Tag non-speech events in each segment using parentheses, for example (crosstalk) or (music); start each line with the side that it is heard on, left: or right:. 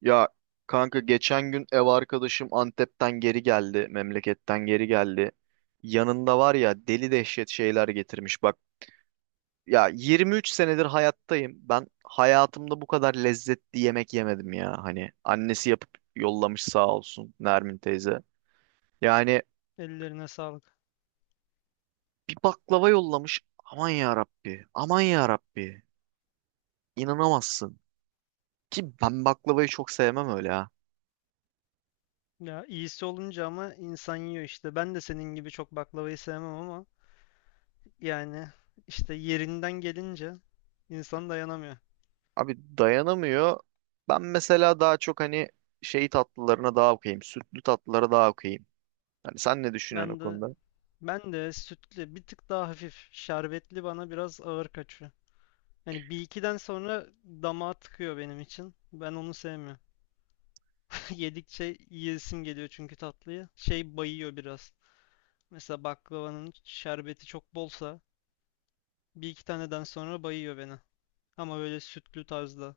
right: Ya kanka geçen gün ev arkadaşım Antep'ten geri geldi, memleketten geri geldi. Yanında var ya deli dehşet şeyler getirmiş. Bak ya 23 senedir hayattayım. Ben hayatımda bu kadar lezzetli yemek yemedim ya. Hani annesi yapıp yollamış sağ olsun Nermin teyze. Yani
left: Ellerine sağlık.
right: bir baklava yollamış. Aman ya Rabbi, aman ya Rabbi. İnanamazsın. Ki ben baklavayı çok sevmem öyle.
left: Ya iyisi olunca ama insan yiyor işte. Ben de senin gibi çok baklavayı sevmem ama yani işte yerinden gelince insan dayanamıyor.
right: Abi dayanamıyor. Ben mesela daha çok hani şey tatlılarına daha okuyayım. Sütlü tatlılara daha okuyayım. Hani sen ne düşünüyorsun o
left: Ben de
right: konuda?
left: ben de sütlü bir tık daha hafif şerbetli bana biraz ağır kaçıyor. Yani bir ikiden sonra damağa tıkıyor benim için. Ben onu sevmiyorum. (laughs) Yedikçe yiyesim geliyor çünkü tatlıyı. Şey bayıyor biraz. Mesela baklavanın şerbeti çok bolsa bir iki taneden sonra bayıyor beni. Ama böyle sütlü tarzda.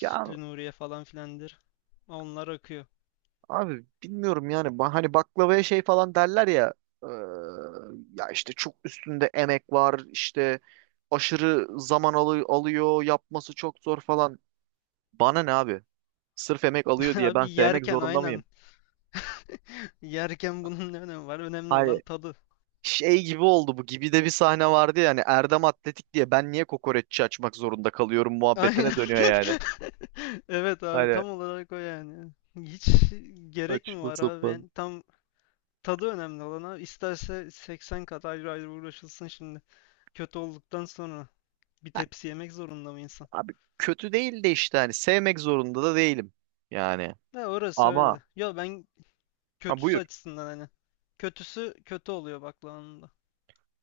right: Ya
left: Nuriye falan filandır. Onlar akıyor.
right: abi bilmiyorum yani. Hani baklavaya şey falan derler ya. eee, Ya işte çok üstünde emek var. İşte aşırı zaman alıyor. Yapması çok zor falan. Bana ne abi? Sırf emek
left: (laughs)
right: alıyor diye
left: Abi
right: ben sevmek
left: yerken
right: zorunda mıyım?
left: aynen. (laughs) Yerken bunun ne önemi var? Önemli olan
right: Hayır.
left: tadı.
right: Şey gibi oldu, bu gibi de bir sahne vardı yani Erdem Atletik diye ben niye kokoreççi açmak zorunda kalıyorum
left: Aynen.
right: muhabbetine dönüyor yani.
left: (laughs) Evet abi
right: Hani
left: tam olarak o yani. Hiç gerek mi
right: saçma
left: var abi?
right: sapan.
left: Yani tam tadı önemli olan abi. İsterse 80 kat ayrı ayrı uğraşılsın şimdi. Kötü olduktan sonra bir tepsi yemek zorunda mı insan?
right: Abi kötü değil de işte hani sevmek zorunda da değilim yani.
left: Ya orası
right: Ama
left: öyle. Ya ben
right: ha
left: kötüsü
right: buyur.
left: açısından hani. Kötüsü kötü oluyor baklavanın da.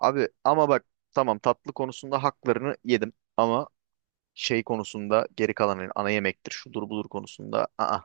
right: Abi ama bak, tamam, tatlı konusunda haklarını yedim ama şey konusunda geri kalan hani ana yemektir şudur budur konusunda aa,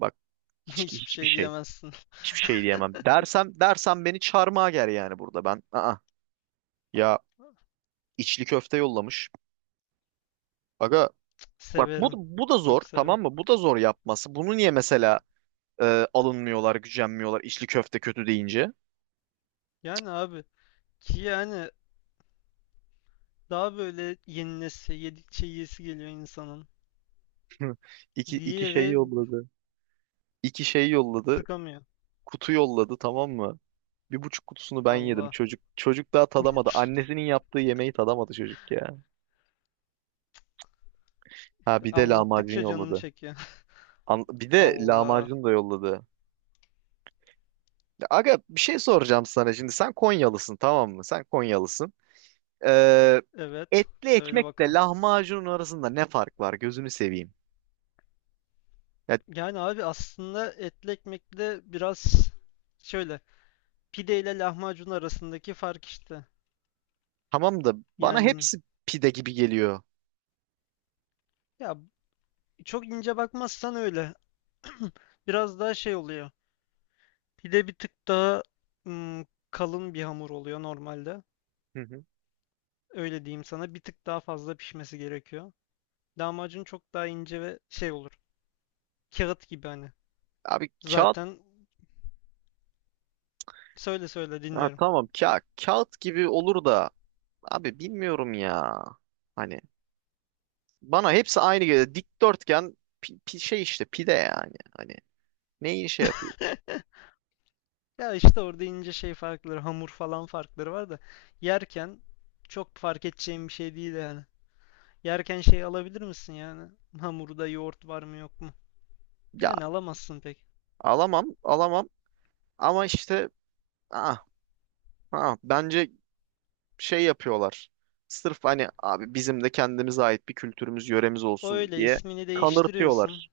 right: bak,
left: (laughs)
right: hiç,
left: Hiçbir
right: hiçbir
left: şey
right: şey
left: diyemezsin.
right: hiçbir şey diyemem. Dersem beni çarmıha ger yani burada ben aa ya içli köfte yollamış. Aga. Bak bu,
left: Severim.
right: bu da zor
left: Çok severim.
right: tamam mı? Bu da zor yapması. Bunu niye mesela alınmıyorlar, gücenmiyorlar içli köfte kötü deyince?
left: Yani abi ki yani daha böyle yenilesi, yedikçe yiyesi geliyor insanın.
right: (laughs) İki şey
left: Diğeri
right: yolladı. İki şey yolladı.
left: sıkamıyor.
right: Kutu yolladı tamam mı? Bir buçuk kutusunu ben yedim.
left: Allah.
right: Çocuk daha tadamadı. Annesinin yaptığı yemeği tadamadı çocuk ya. Ha bir de lahmacun
left: Anlattıkça canım
right: yolladı.
left: çekiyor.
right: Bir
left: (laughs)
right: de
left: Allah.
right: lahmacun da yolladı. Ya Aga bir şey soracağım sana şimdi. Sen Konyalısın tamam mı? Sen Konyalısın. Ee,
left: Evet.
right: etli
left: Söyle
right: ekmekle
left: bakalım.
right: lahmacunun arasında ne fark var? Gözünü seveyim. Ya
left: Yani abi aslında etli ekmekle biraz şöyle pide ile lahmacun arasındaki fark işte.
right: tamam da bana
left: Yani
right: hepsi pide gibi geliyor.
left: ya çok ince bakmazsan öyle. (clears throat) Biraz daha şey oluyor. Pide bir tık daha kalın bir hamur oluyor normalde.
right: Hı hı.
left: Öyle diyeyim sana. Bir tık daha fazla pişmesi gerekiyor. Lahmacun çok daha ince ve şey olur. Kağıt gibi hani.
right: Abi kağıt
left: Zaten söyle söyle
right: ha,
left: dinliyorum.
right: tamam kağıt gibi olur da abi bilmiyorum ya. Hani bana hepsi aynı geliyor. Dikdörtgen şey işte pide yani. Hani neyi şey yapıyor?
left: (laughs) Ya işte orada ince şey farkları, hamur falan farkları var da yerken çok fark edeceğim bir şey değil yani. Yerken şey alabilir misin yani? Hamurda yoğurt var mı yok mu?
right: Ya
left: Yani alamazsın pek.
right: alamam ama işte ah, bence şey yapıyorlar. Sırf hani abi bizim de kendimize ait bir kültürümüz yöremiz olsun
left: Öyle
right: diye
left: ismini değiştiriyorsun.
right: kanırtıyorlar.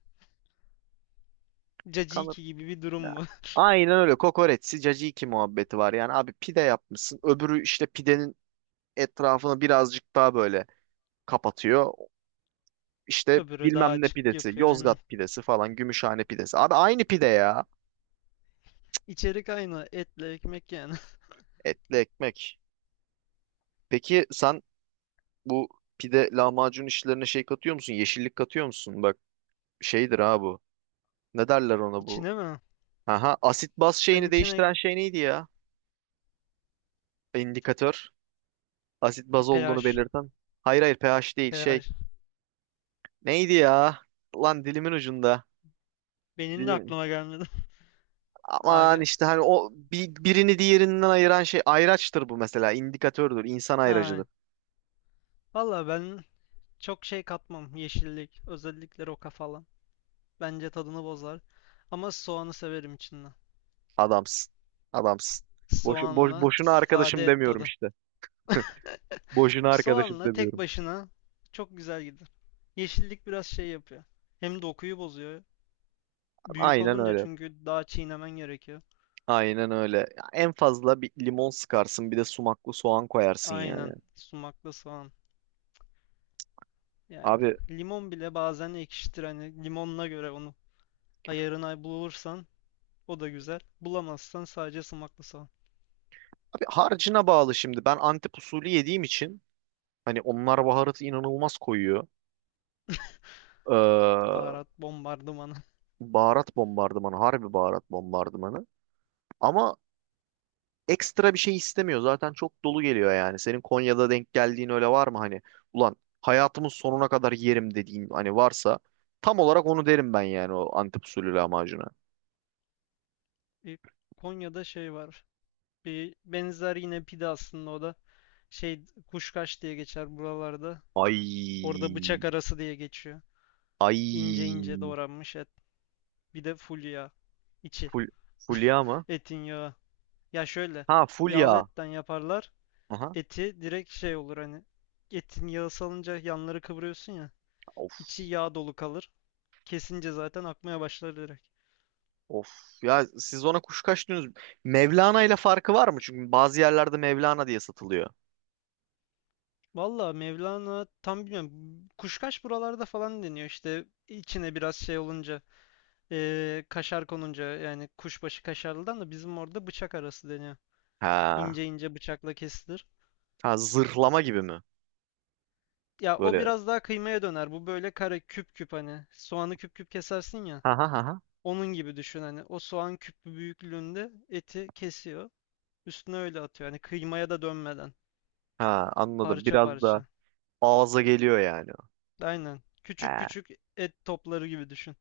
left: Caciki gibi bir durum bu. (laughs)
right: Aynen öyle. Kokoreçsi caciki muhabbeti var. Yani abi pide yapmışsın. Öbürü işte pidenin etrafını birazcık daha böyle kapatıyor. İşte
left: Öbürü daha
right: bilmem ne
left: açık
right: pidesi,
left: yapıyor aynen.
right: Yozgat pidesi falan, Gümüşhane pidesi. Abi aynı pide ya.
left: İçerik aynı. Etle ekmek yani.
right: Etli ekmek. Peki sen bu pide lahmacun işlerine şey katıyor musun? Yeşillik katıyor musun? Bak şeydir ha bu. Ne derler
left: (laughs)
right: ona bu?
left: İçine mi?
right: Aha, asit baz
left: Ben
right: şeyini
left: içine
right: değiştiren şey neydi ya? İndikatör. Asit baz olduğunu
left: pH.
right: belirten. Hayır pH değil şey.
left: pH.
right: Neydi ya? Lan dilimin ucunda.
left: Benim de
right: Dilim.
left: aklıma gelmedi. (laughs)
right: Aman
left: Aga.
right: işte hani o birini diğerinden ayıran şey ayraçtır bu mesela. İndikatördür, insan ayracıdır.
left: Ha. Valla ben çok şey katmam. Yeşillik. Özellikle roka falan. Bence tadını bozar. Ama soğanı severim içinden.
right: Adamsın. Adamsın.
left: Soğanla
right: Boşuna arkadaşım
left: sade et
right: demiyorum
left: tadı.
right: işte. Boşuna
left: (laughs)
right: arkadaşım
left: Soğanla tek
right: demiyorum.
left: başına çok güzel gider. Yeşillik biraz şey yapıyor. Hem dokuyu bozuyor. Büyük
right: Aynen
left: olunca
right: öyle.
left: çünkü daha çiğnemen gerekiyor.
right: Aynen öyle. Ya en fazla bir limon sıkarsın, bir de sumaklı soğan koyarsın yani.
left: Aynen. Sumaklı soğan. Yani
right: Abi,
left: limon bile bazen ekşitir. Hani limonuna göre onu ayarına bulursan o da güzel. Bulamazsan sadece sumaklı soğan.
right: Abi harcına bağlı şimdi. Ben Antep usulü yediğim için hani onlar baharatı inanılmaz koyuyor. Ee,
left: Baharat bombardımanı. (laughs)
right: Baharat bombardımanı, harbi baharat bombardımanı. Ama ekstra bir şey istemiyor. Zaten çok dolu geliyor yani. Senin Konya'da denk geldiğin öyle var mı hani? Ulan hayatımın sonuna kadar yerim dediğin hani varsa tam olarak onu derim ben yani o Antep usulü lahmacuna.
left: E, Konya'da şey var. Bir benzer yine pide aslında o da. Şey kuşkaş diye geçer buralarda. Orada bıçak
right: Ay.
left: arası diye geçiyor. İnce ince
right: Ay.
left: doğranmış et. Bir de full yağ. İçi.
right: Ful, Fulya mı?
left: Etin yağı. Ya şöyle.
right: Ha fulya.
left: Yağlı etten yaparlar.
right: Aha.
left: Eti direkt şey olur hani etin yağı salınca yanları kıvırıyorsun ya
right: Of
left: içi yağ dolu kalır. Kesince zaten akmaya başlar direkt.
right: of. Ya siz ona kuşkaş diyorsunuz. Mevlana ile farkı var mı? Çünkü bazı yerlerde Mevlana diye satılıyor.
left: Valla Mevlana tam bilmiyorum. Kuşkaş buralarda falan deniyor işte içine biraz şey olunca kaşar konunca yani kuşbaşı kaşarlıdan da bizim orada bıçak arası deniyor.
right: Ha.
left: İnce ince bıçakla kesilir.
right: Ha zırhlama gibi mi?
left: Ya o
right: Böyle
left: biraz daha kıymaya döner. Bu böyle kare küp küp hani soğanı küp küp kesersin ya.
right: ha ha ha ha.
left: Onun gibi düşün hani o soğan küpü büyüklüğünde eti kesiyor. Üstüne öyle atıyor. Hani kıymaya da dönmeden.
right: Ha, anladım.
left: Parça
right: Biraz da
left: parça.
right: ağza geliyor yani.
left: Aynen.
right: He.
left: Küçük küçük et topları gibi düşün.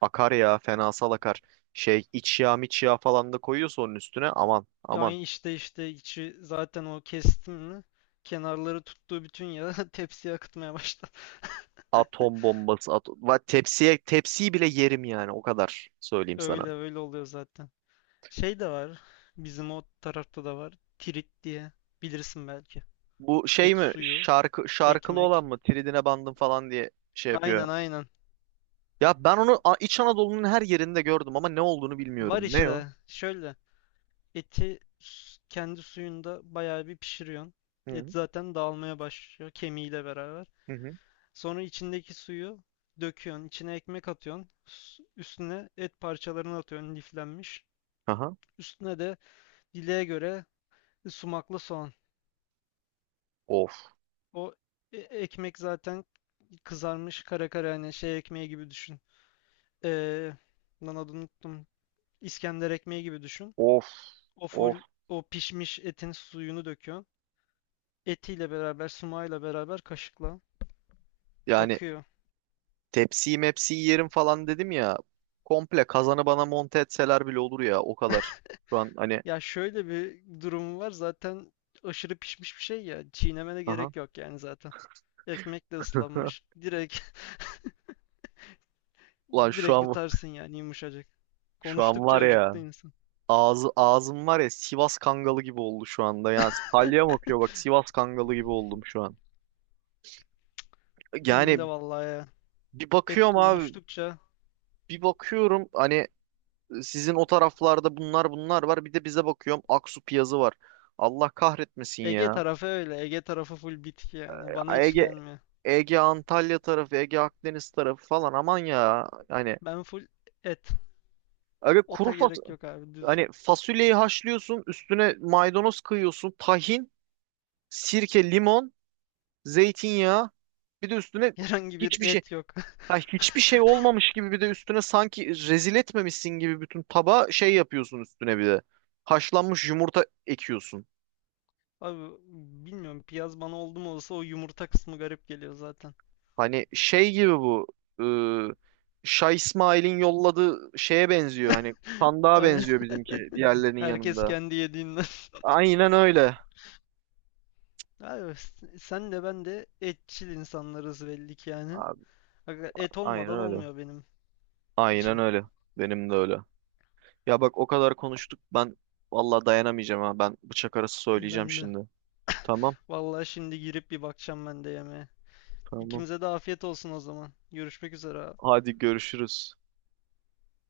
right: Akar ya fenasal akar. Şey iç yağ miç yağ falan da koyuyorsa onun üstüne aman aman.
left: Yani işte içi zaten o kestimini kenarları tuttuğu bütün yağı (laughs) tepsiye akıtmaya başladı. (laughs)
right: Atom bombası. Tepsiye tepsiyi bile yerim yani o kadar söyleyeyim sana.
left: Öyle öyle oluyor zaten. Şey de var. Bizim o tarafta da var. Tirit diye. Bilirsin belki.
right: Bu şey
left: Et
right: mi,
left: suyu,
right: şarkılı
left: ekmek.
right: olan mı, tridine bandım falan diye şey yapıyor.
left: Aynen aynen.
right: Ya ben onu İç Anadolu'nun her yerinde gördüm ama ne olduğunu bilmiyorum.
left: Var
right: Ne o?
left: işte. Şöyle. Eti kendi suyunda bayağı bir pişiriyorsun.
right: Hı
left: Et
right: hı.
left: zaten dağılmaya başlıyor kemiğiyle beraber.
right: Hı. Hı.
left: Sonra içindeki suyu döküyorsun. İçine ekmek atıyorsun. Üstüne et parçalarını atıyorsun liflenmiş.
right: Aha.
left: Üstüne de dileğe göre sumaklı soğan.
right: Of
left: O ekmek zaten kızarmış kara kara hani şey ekmeği gibi düşün. Ee, lan adını unuttum. İskender ekmeği gibi düşün.
right: of
left: O
right: of.
left: full o pişmiş etin suyunu döküyorsun. Etiyle beraber, sumağıyla beraber kaşıkla.
right: Yani
left: Akıyor.
right: tepsiyi mepsiyi yerim falan dedim ya. Komple kazanı bana monte etseler bile olur ya o kadar. Şu an hani
left: Ya şöyle bir durumu var zaten aşırı pişmiş bir şey ya. Çiğnemene
right: aha.
left: gerek yok yani zaten. Ekmekle ıslanmış.
right: (laughs)
left: Direkt (laughs)
right: Ulan şu
left: direkt
right: an,
left: yutarsın yani yumuşacık. Konuştukça
right: var
left: acıktı
right: ya
left: insan.
right: ağzım var ya Sivas Kangalı gibi oldu şu anda. Yani
left: (laughs)
right: salyam akıyor, bak, Sivas Kangalı gibi oldum şu an.
left: Benim de
right: Yani
left: vallahi ya.
right: bir
left: Et
right: bakıyorum abi
left: konuştukça
right: bir bakıyorum hani sizin o taraflarda bunlar var, bir de bize bakıyorum Aksu Piyazı var. Allah kahretmesin
left: Ege
right: ya.
left: tarafı öyle. Ege tarafı full bitki yani. Bana hiç
right: Ege
left: gelmiyor.
right: Ege Antalya tarafı, Ege Akdeniz tarafı falan aman ya. Hani
left: Ben full et.
right: öyle kuru
left: Ota
right: fas
left: gerek yok abi düz.
right: hani fasulyeyi haşlıyorsun, üstüne maydanoz kıyıyorsun, tahin, sirke, limon, zeytinyağı, bir de üstüne
left: (laughs) Herhangi bir
right: hiçbir şey
left: et yok.
right: ha,
left: (laughs)
right: hiçbir şey olmamış gibi, bir de üstüne sanki rezil etmemişsin gibi bütün tabağa şey yapıyorsun üstüne bir de. Haşlanmış yumurta ekiyorsun.
left: Abi bilmiyorum piyaz bana oldu mu olsa o yumurta kısmı garip geliyor zaten.
right: Hani şey gibi bu ıı, Şah İsmail'in yolladığı şeye benziyor. Hani sandığa
left: Ay-
right: benziyor bizimki
left: (laughs)
right: diğerlerinin
left: Herkes
right: yanında.
left: kendi yediğinden. (laughs)
right: Aynen öyle.
left: Abi, sen de ben de etçil insanlarız belli ki yani.
right: Abi,
left: Aga, et
right: aynen
left: olmadan
right: öyle.
left: olmuyor benim
right: Aynen
left: için.
right: öyle. Benim de öyle. Ya bak o kadar konuştuk. Ben vallahi dayanamayacağım ha. Ben bıçak arası söyleyeceğim
left: Ben de.
right: şimdi. Tamam.
left: Vallahi şimdi girip bir bakacağım ben de yemeğe.
right: Tamam.
left: İkimize de afiyet olsun o zaman. Görüşmek üzere abi.
right: Hadi görüşürüz.